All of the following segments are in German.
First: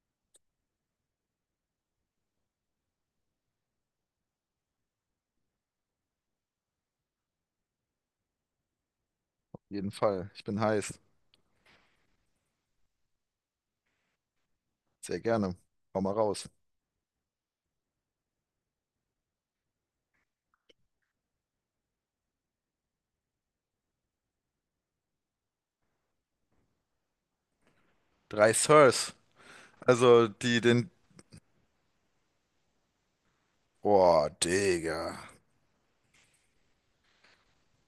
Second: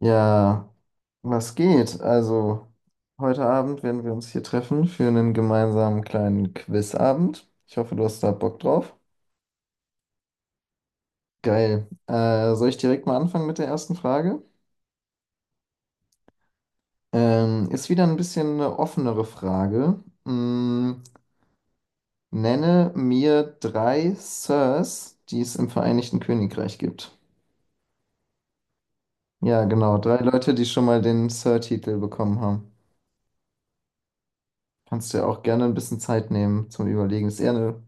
Ja, was geht? Also, heute Abend werden wir uns hier treffen für einen gemeinsamen kleinen Quizabend. Ich hoffe, du hast da Bock drauf. Jeden Fall. Ich bin heiß. Geil. Soll ich direkt mal anfangen mit der ersten Frage? Sehr gerne. Hau mal raus. Ist wieder ein bisschen eine offenere Frage. Mm, nenne mir drei Sirs, die es im Vereinigten Königreich gibt. Drei Sirs. Ja, genau. Drei Also Leute, die die schon den. mal den Sir-Titel bekommen haben. Boah, Kannst dir Digga. auch gerne ein bisschen Zeit nehmen zum Überlegen. Ist eher eine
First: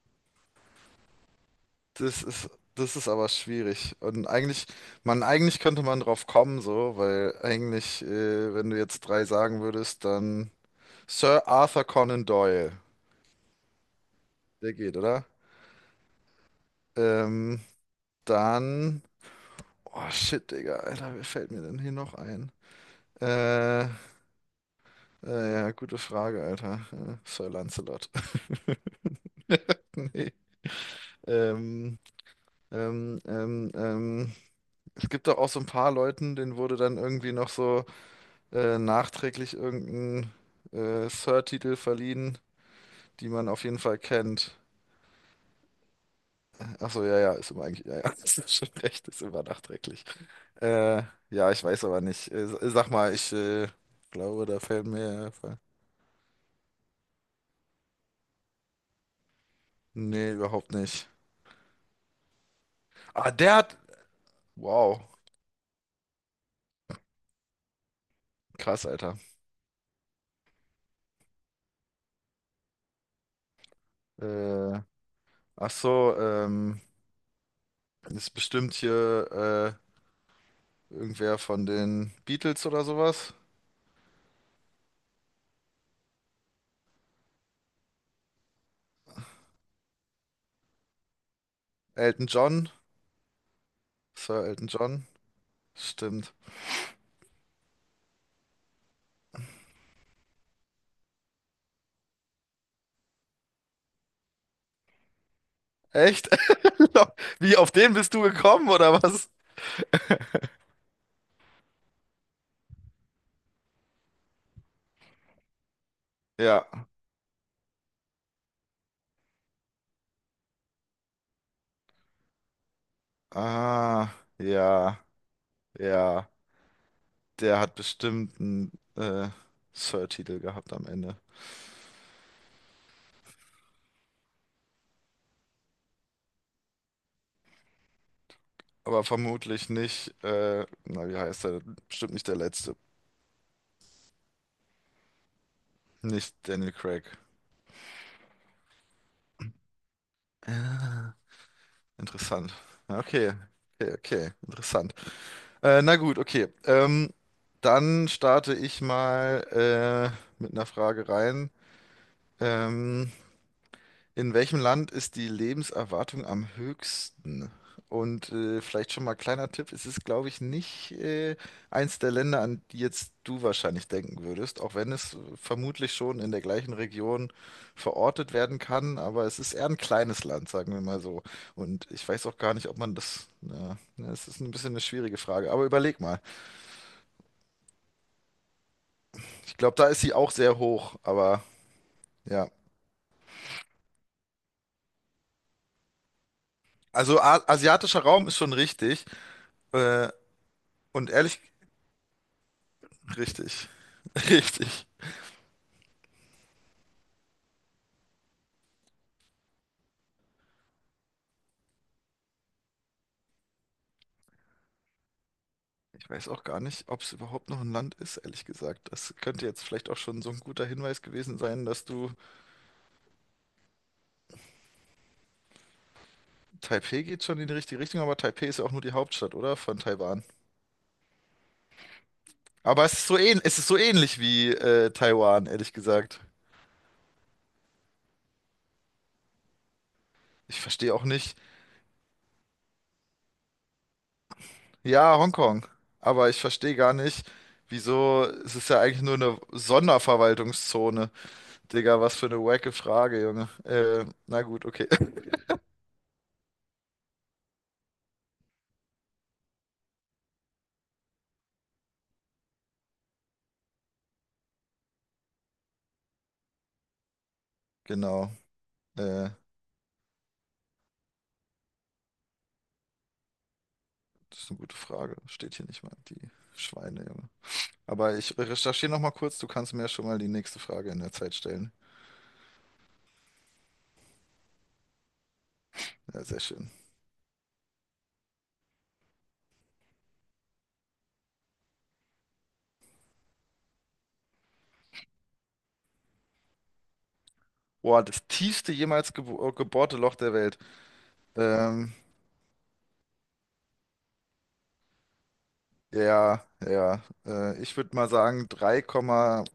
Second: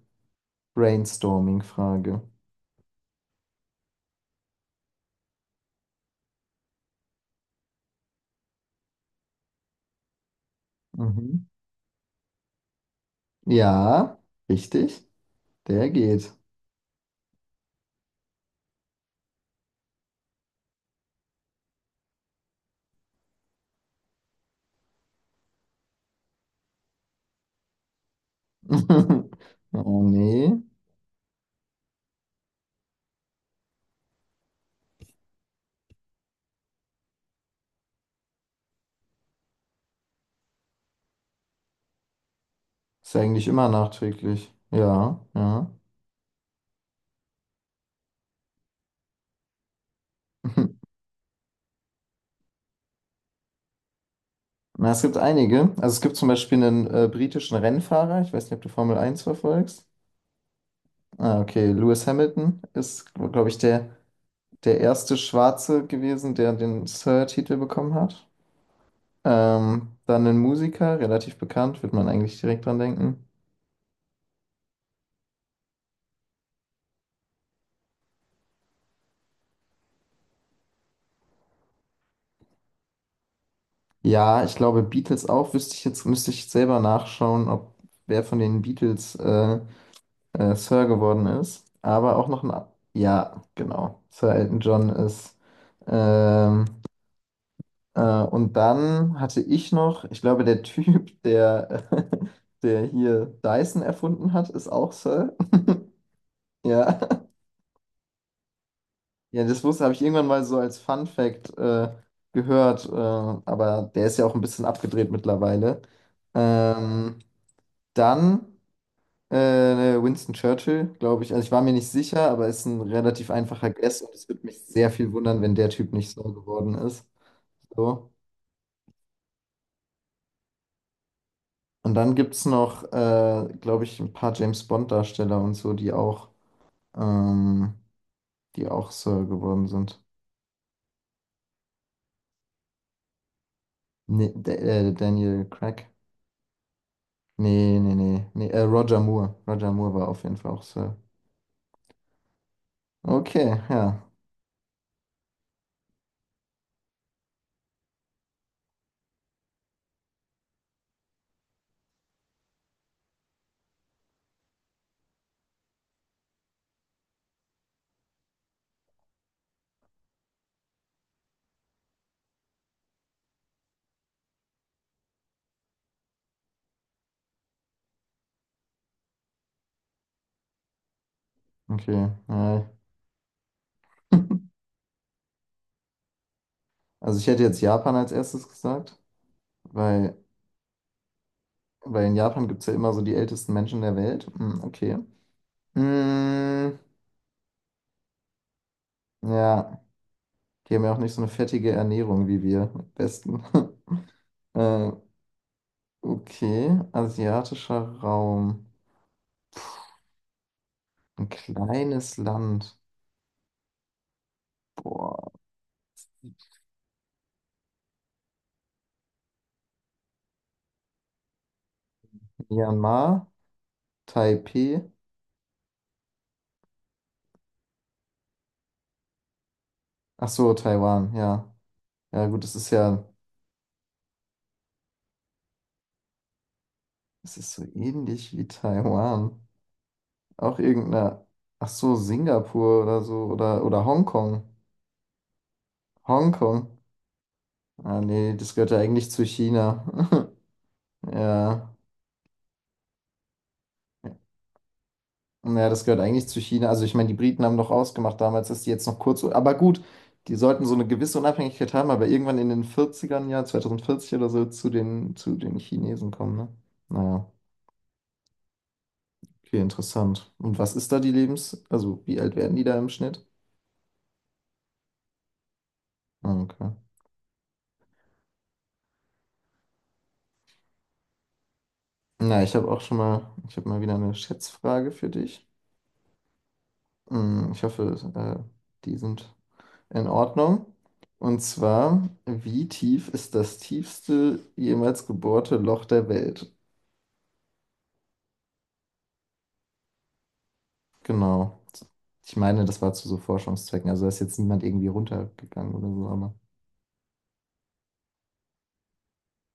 Brainstorming-Frage. Das ist, das ist aber schwierig. Eigentlich könnte man drauf kommen, so, weil eigentlich, wenn du jetzt drei sagen würdest, dann Mhm. Sir Arthur Conan Doyle. Ja, Der geht, richtig. oder? Der geht. Ähm, dann. Oh shit, Digga, Alter, wer fällt mir denn hier noch ein? Äh, äh, ja, gute Frage, Alter. Sir Lancelot. Oh Nee. nee. Ähm, ähm, ähm, ähm. Es gibt doch auch so ein paar Leuten, denen wurde dann irgendwie noch so nachträglich irgendein Sir-Titel verliehen, Ist ja die eigentlich man auf immer jeden Fall nachträglich. kennt. Ja, ja. Achso, ja, ja, ist immer eigentlich, ja, ja, das ist schon recht, ist immer nachträglich. Äh, ja, ich weiß aber nicht. Sag mal, ich glaube, da fällt Na, es gibt mir. einige. Also es gibt zum Beispiel einen britischen Rennfahrer. Ich weiß nicht, ob du Formel Eins verfolgst. Nee, überhaupt nicht. Ah, okay. Lewis Hamilton ist, Ah, glaube der ich, hat. der, der Wow, erste Schwarze gewesen, der den Sir-Titel bekommen hat. krass, Alter. Dann ein Musiker, relativ bekannt, wird man eigentlich direkt dran denken. Äh, ach so, ist bestimmt hier. Irgendwer von den Beatles oder sowas? Ja, ich glaube Beatles auch. Wüsste ich jetzt, müsste ich selber nachschauen, ob wer von den Beatles Sir geworden ist. Aber auch Elton noch ein. John? Ja, genau. Sir Sir Elton Elton John John? ist. Stimmt. Ähm, und dann hatte ich noch, ich glaube, der Typ, der, der hier Dyson erfunden hat, ist auch Sir. Echt? Ja. Wie, auf den bist du gekommen oder was? Ja, das wusste, habe ich irgendwann mal so als Fun Fact gehört. Aber der ist ja auch ein bisschen abgedreht mittlerweile. Ja. Ähm, dann. Winston Churchill, glaube ich. Also ich war mir nicht sicher, aber ist ein relativ einfacher Guess Ah, und es würde mich sehr ja, viel wundern, wenn der Typ nicht so ja. geworden ist. Der hat So. bestimmt einen Sir-Titel gehabt am Ende. Und dann gibt es noch, glaube ich, ein paar James Bond-Darsteller und so, ähm, die auch Aber Sir geworden vermutlich sind. nicht, na, wie heißt er? Bestimmt nicht der letzte. Nee, Daniel Craig. Nicht Daniel Craig. Nee, nee, nee, Roger Moore. Roger Moore war auf jeden Fall auch Sir. Ah, interessant. Okay, Okay, okay, ja. okay. Interessant. Na gut, okay. Dann starte ich mal mit einer Frage rein. Ähm, in welchem Land ist die Lebenserwartung am höchsten? Und vielleicht schon mal kleiner Tipp, es ist, glaube ich, nicht eins der Länder, an die jetzt du wahrscheinlich denken würdest, auch wenn es vermutlich schon in der gleichen Region verortet werden kann, aber es ist eher ein kleines Land, sagen wir mal so. Und Okay, ich weiß auch gar ja. nicht, ob man das, ja, ne, es ist ein bisschen eine schwierige Frage, aber überleg mal. Also ich hätte jetzt Japan als erstes gesagt, Ich glaube, da ist sie weil auch sehr hoch, aber Weil in ja. Japan gibt es ja immer so die ältesten Menschen der Welt. Hm, okay. Hm, Also A asiatischer Raum ist schon richtig. ja, Äh, die haben ja auch und nicht so eine ehrlich, fettige Ernährung wie wir, am besten. richtig. Richtig. äh, okay, asiatischer Raum. Ein kleines Land. Boah. Ich weiß auch gar nicht, ob es überhaupt noch ein Land ist, ehrlich gesagt. Das könnte jetzt vielleicht auch schon so ein guter Hinweis gewesen sein, dass du. Myanmar, Taipei. Taipei geht schon in die richtige Richtung, aber Taipei ist ja auch nur die Hauptstadt, oder? Von Taiwan. Ach so, Taiwan, ja. Ja, gut, es ist Aber ja, es ist so ähnlich wie Taiwan, ehrlich gesagt. es ist so ähnlich wie Taiwan. Auch Ich verstehe auch irgendeine, nicht. ach so, Singapur oder so, oder Hongkong. Ja, Hongkong. Aber ich Hongkong. verstehe gar nicht, Ah, wieso, nee, das es ist gehört ja ja eigentlich eigentlich nur zu eine China. Sonderverwaltungszone. Ja. Digga, was für eine wacke Frage, Junge. Na gut, okay. Naja, das gehört eigentlich zu China. Also ich meine, die Briten haben doch ausgemacht damals, dass die jetzt noch kurz. Aber gut, die sollten so eine gewisse Unabhängigkeit haben, aber irgendwann in den Vierzigern, ja, 2040 oder so, zu den Chinesen kommen, ne? Naja, Genau. Äh, okay, interessant. Und was ist da die Lebens... Also wie alt werden die da im Schnitt? das ist eine gute Frage. Steht hier nicht mal. Die Ah, okay. Schweine, Junge. Aber ich recherchiere noch mal kurz. Du kannst mir ja schon mal die nächste Frage in der Zeit stellen. Na, ich habe auch schon mal, ich habe mal wieder eine Schätzfrage für dich. Ja, sehr schön. Hm, ich hoffe, die sind in Ordnung. Und zwar, wie tief ist das tiefste jemals gebohrte Loch der Welt? Boah, das tiefste jemals gebohrte Loch der Welt. Genau. Ähm, Ich meine, das war zu so Forschungszwecken. Also da ist jetzt niemand irgendwie runtergegangen oder so, aber ja, ja. Ich würde mal sagen 3,5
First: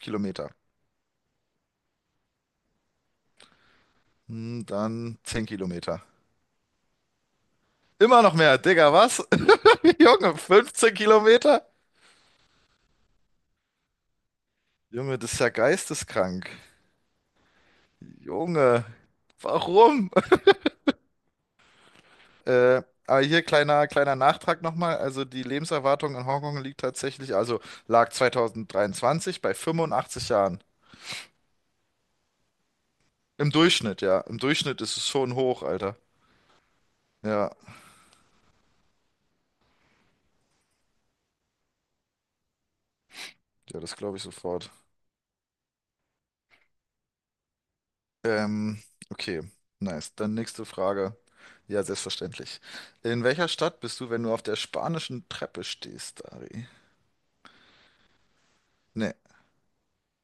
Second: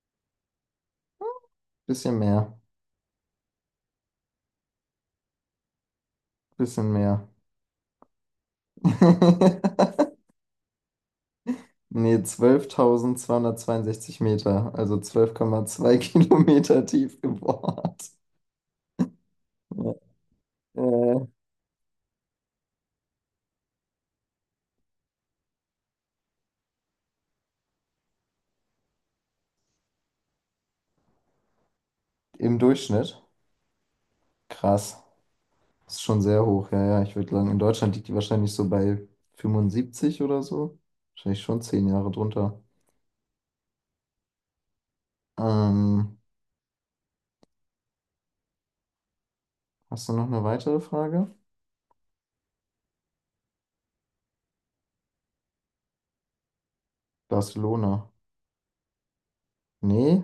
Kilometer. bisschen mehr. Hm, dann 10 Kilometer. Bisschen mehr. Immer noch mehr, Digga, was? Junge, 15 Kilometer? Nee, 12.262 Meter, also Junge, das ist ja 12,2 geisteskrank. Kilometer tief gebohrt. Junge, Ja. warum? Äh, aber hier kleiner, kleiner Nachtrag nochmal. Also die Lebenserwartung in Hongkong liegt tatsächlich, also lag 2023 bei 85 Jahren. Im Durchschnitt. Im Durchschnitt, ja. Im Durchschnitt Krass. ist es schon hoch, Alter. Ist schon sehr hoch, ja, ja. Ich würde sagen, Ja, in Deutschland liegt die wahrscheinlich so bei 75 oder so. Wahrscheinlich schon 10 Jahre drunter. ja, das glaube ich sofort. Ähm, Ähm, okay, Hast du nice. noch Dann eine nächste weitere Frage. Frage? Ja, selbstverständlich. In welcher Stadt bist du, wenn du auf der spanischen Treppe stehst, Dari? Barcelona. Nee, Nee?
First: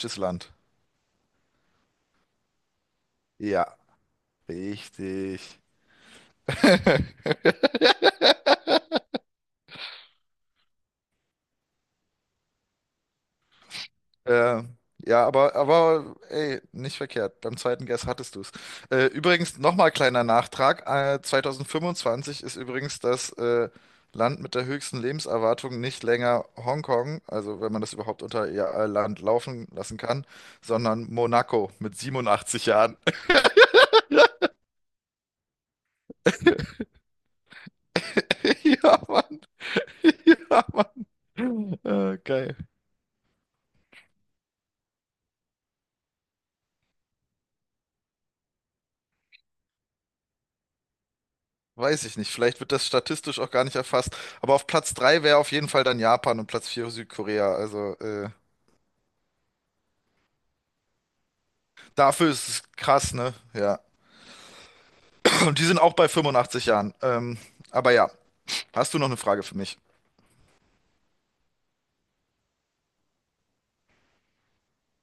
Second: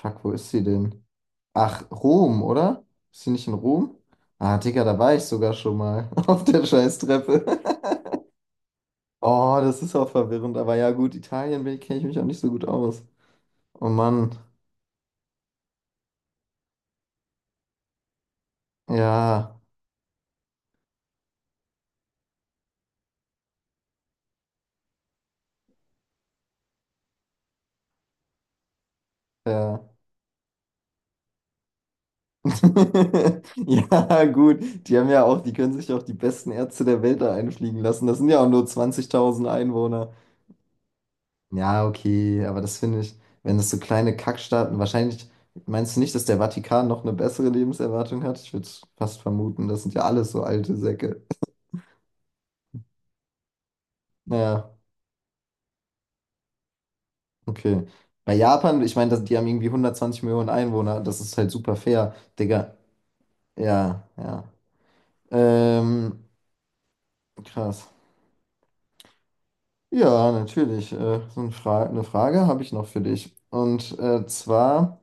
Fuck, wo Land. ist sie denn? Ach, Rom, oder? Ist sie nicht in Ja, Rom? Ah, Digga, da war ich sogar richtig. schon mal auf der Scheißtreppe. Oh, das ist auch verwirrend. Aber ja, gut, Italien kenne ich mich auch nicht so gut aus. Oh Mann. Äh, ja, aber ey, nicht verkehrt. Beim zweiten Guess hattest du es. Übrigens, Ja, nochmal kleiner Nachtrag. 2025 ist übrigens das Land mit der höchsten Lebenserwartung nicht länger Hongkong, also wenn man das überhaupt unter ihr Land laufen ja. lassen kann, sondern Monaco mit 87 Jahren. Ja, gut. Die haben ja auch, die können sich auch die besten Ärzte der Welt da einfliegen lassen. Das sind ja auch nur Ja, Mann. 20.000 Einwohner. Ja, Mann. Ja, okay, Geil. aber das finde ich, wenn das so kleine Kackstaaten, wahrscheinlich, meinst du nicht, dass der Vatikan noch eine bessere Lebenserwartung hat? Ich würde fast vermuten, das sind ja alles so alte Säcke. Weiß ich nicht. Vielleicht wird das statistisch auch gar nicht erfasst. Aber auf Ja, Platz 3 wäre auf jeden Fall dann Japan und Platz 4 Südkorea. okay. Bei Japan, ich meine, das- die haben irgendwie 120 Millionen Einwohner. Das ist halt super fair, Dafür ist es Digga. krass, ne? Ja. Ja, ja. Und die sind auch bei Ähm, 85 Jahren. Krass. Aber ja, hast du noch eine Frage für mich? Ja, natürlich. Eine Frage habe ich noch für dich. Und zwar,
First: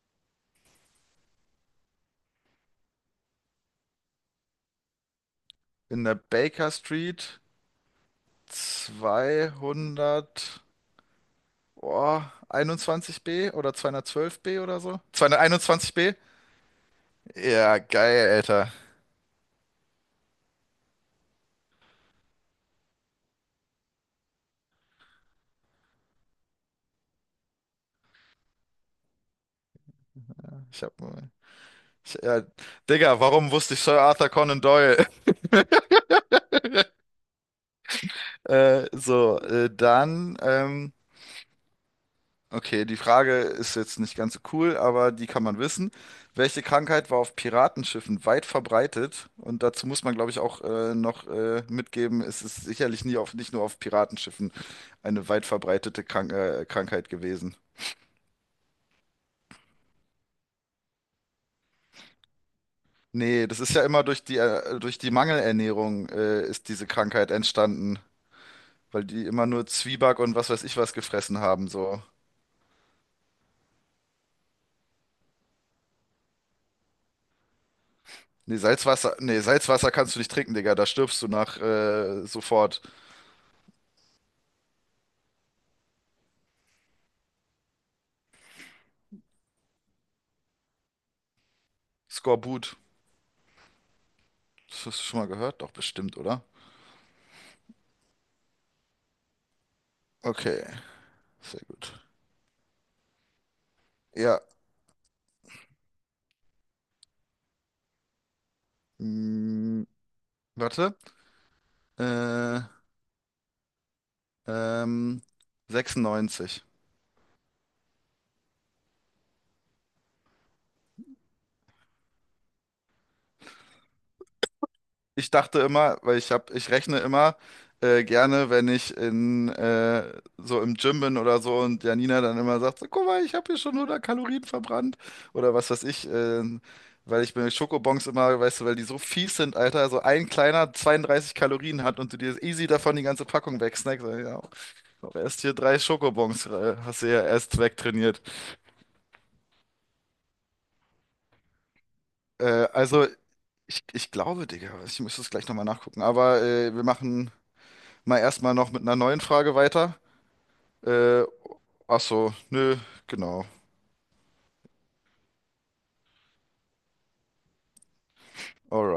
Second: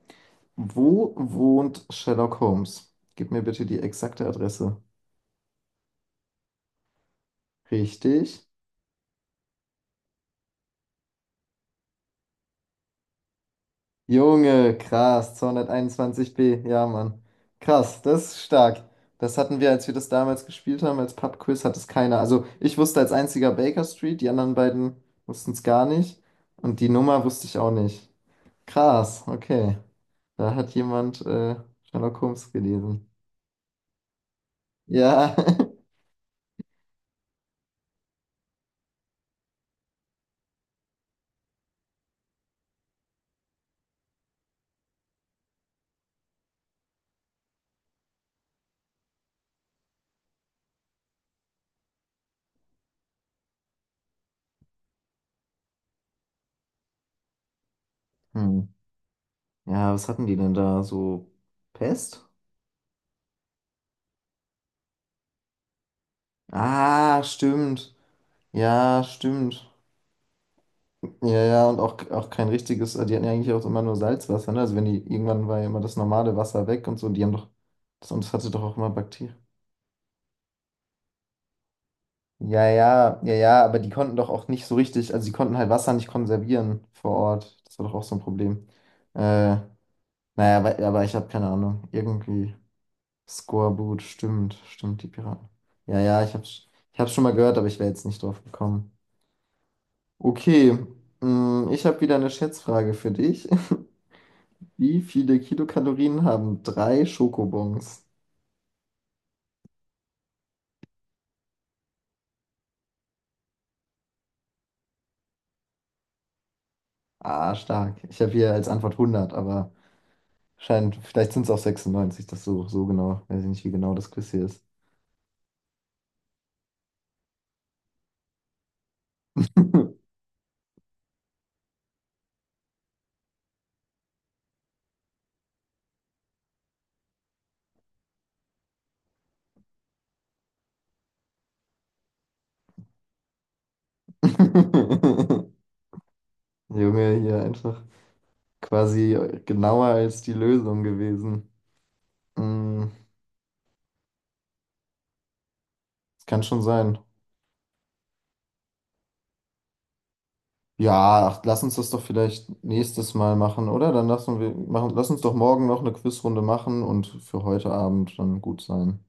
wo wohnt Sherlock Holmes? Gib mir bitte die exakte Adresse. In der Baker Street Richtig? 200, oh, 21b oder 212b Junge, oder so? krass, 221b? 221b. Ja, Mann. Ja, Krass, das geil, ist Alter. stark. Das hatten wir, als wir das damals gespielt haben, als Pub-Quiz, hat es keiner. Also ich wusste als einziger Baker Street, die anderen beiden wussten es gar nicht. Und die Nummer wusste ich auch nicht. Krass, okay. Da hat Ich hab, jemand Sherlock ja, Holmes gelesen. Digga, warum wusste ich Sir Arthur Conan Doyle? Ja. Äh, so, äh, dann, ähm, Okay, die Frage ist jetzt nicht ganz so cool, aber die kann man wissen. Welche Krankheit war auf Piratenschiffen weit verbreitet? Und dazu muss man, glaube ich, auch noch mitgeben, es ist sicherlich nie auf, nicht nur auf Piratenschiffen eine weit verbreitete Krankheit gewesen. Hm. Ja, was hatten die denn da? So Pest? Nee, das ist ja immer durch die Mangelernährung ist diese Ah, Krankheit stimmt. entstanden, Ja, weil die immer nur stimmt. Zwieback und was weiß ich was Ja, gefressen haben, ja, und auch, so. auch kein richtiges, die hatten ja eigentlich auch immer nur Salzwasser, ne? Also wenn die, irgendwann war ja immer das normale Wasser weg und so, die haben doch, das, und das hatte doch auch immer Bakterien. Nee, Salzwasser kannst du nicht trinken, Digga, da stirbst du nach Ja, sofort. ja, ja, ja, aber die konnten doch auch nicht so richtig, also die konnten halt Wasser nicht konservieren vor Ort. Das war doch auch so ein Problem. Äh, naja, aber ich habe keine Ahnung. Irgendwie. Skorbut. Skorbut, stimmt, Das hast stimmt, du die schon mal Piraten. gehört? Doch, Ja, bestimmt, ja, oder? Ich hab's schon mal gehört, aber ich wäre jetzt nicht drauf gekommen. Okay, Okay, sehr mm, ich gut. habe wieder eine Schätzfrage für dich. Ja, Wie viele Kilokalorien haben drei Schokobons? mm, warte. Äh, ähm, 96. Ah, stark. Ich habe hier als Antwort 100, aber scheint, vielleicht sind es auch 96 das so, so genau. Weiß ich nicht, wie genau das Quiz hier ist. Ich dachte immer, ich rechne immer gerne, wenn ich in so im Gym bin oder so und Janina dann immer sagt, so, guck mal, ich habe hier schon 100 Kalorien verbrannt oder was weiß ich, weil ich bei Schokobons immer, weißt du, weil die so fies sind, Alter, so ein kleiner 32 Kalorien hat und du dir easy davon die ganze Packung wegsnackst. Ja, aber erst hier drei Schokobons, hast du Junge, ja hier erst einfach wegtrainiert. quasi genauer als die Lösung gewesen. Äh, Mm. also, ich glaube, Digga, ich müsste es gleich nochmal nachgucken. Das kann Aber schon äh, wir sein. machen mal erstmal noch mit einer neuen Frage weiter. Äh, Ja, ach, lass uns das doch ach so, vielleicht nö, nächstes Mal genau. machen, oder? Dann lassen wir, machen, lass uns doch morgen noch eine Quizrunde machen und für heute Abend dann gut Alright. sein.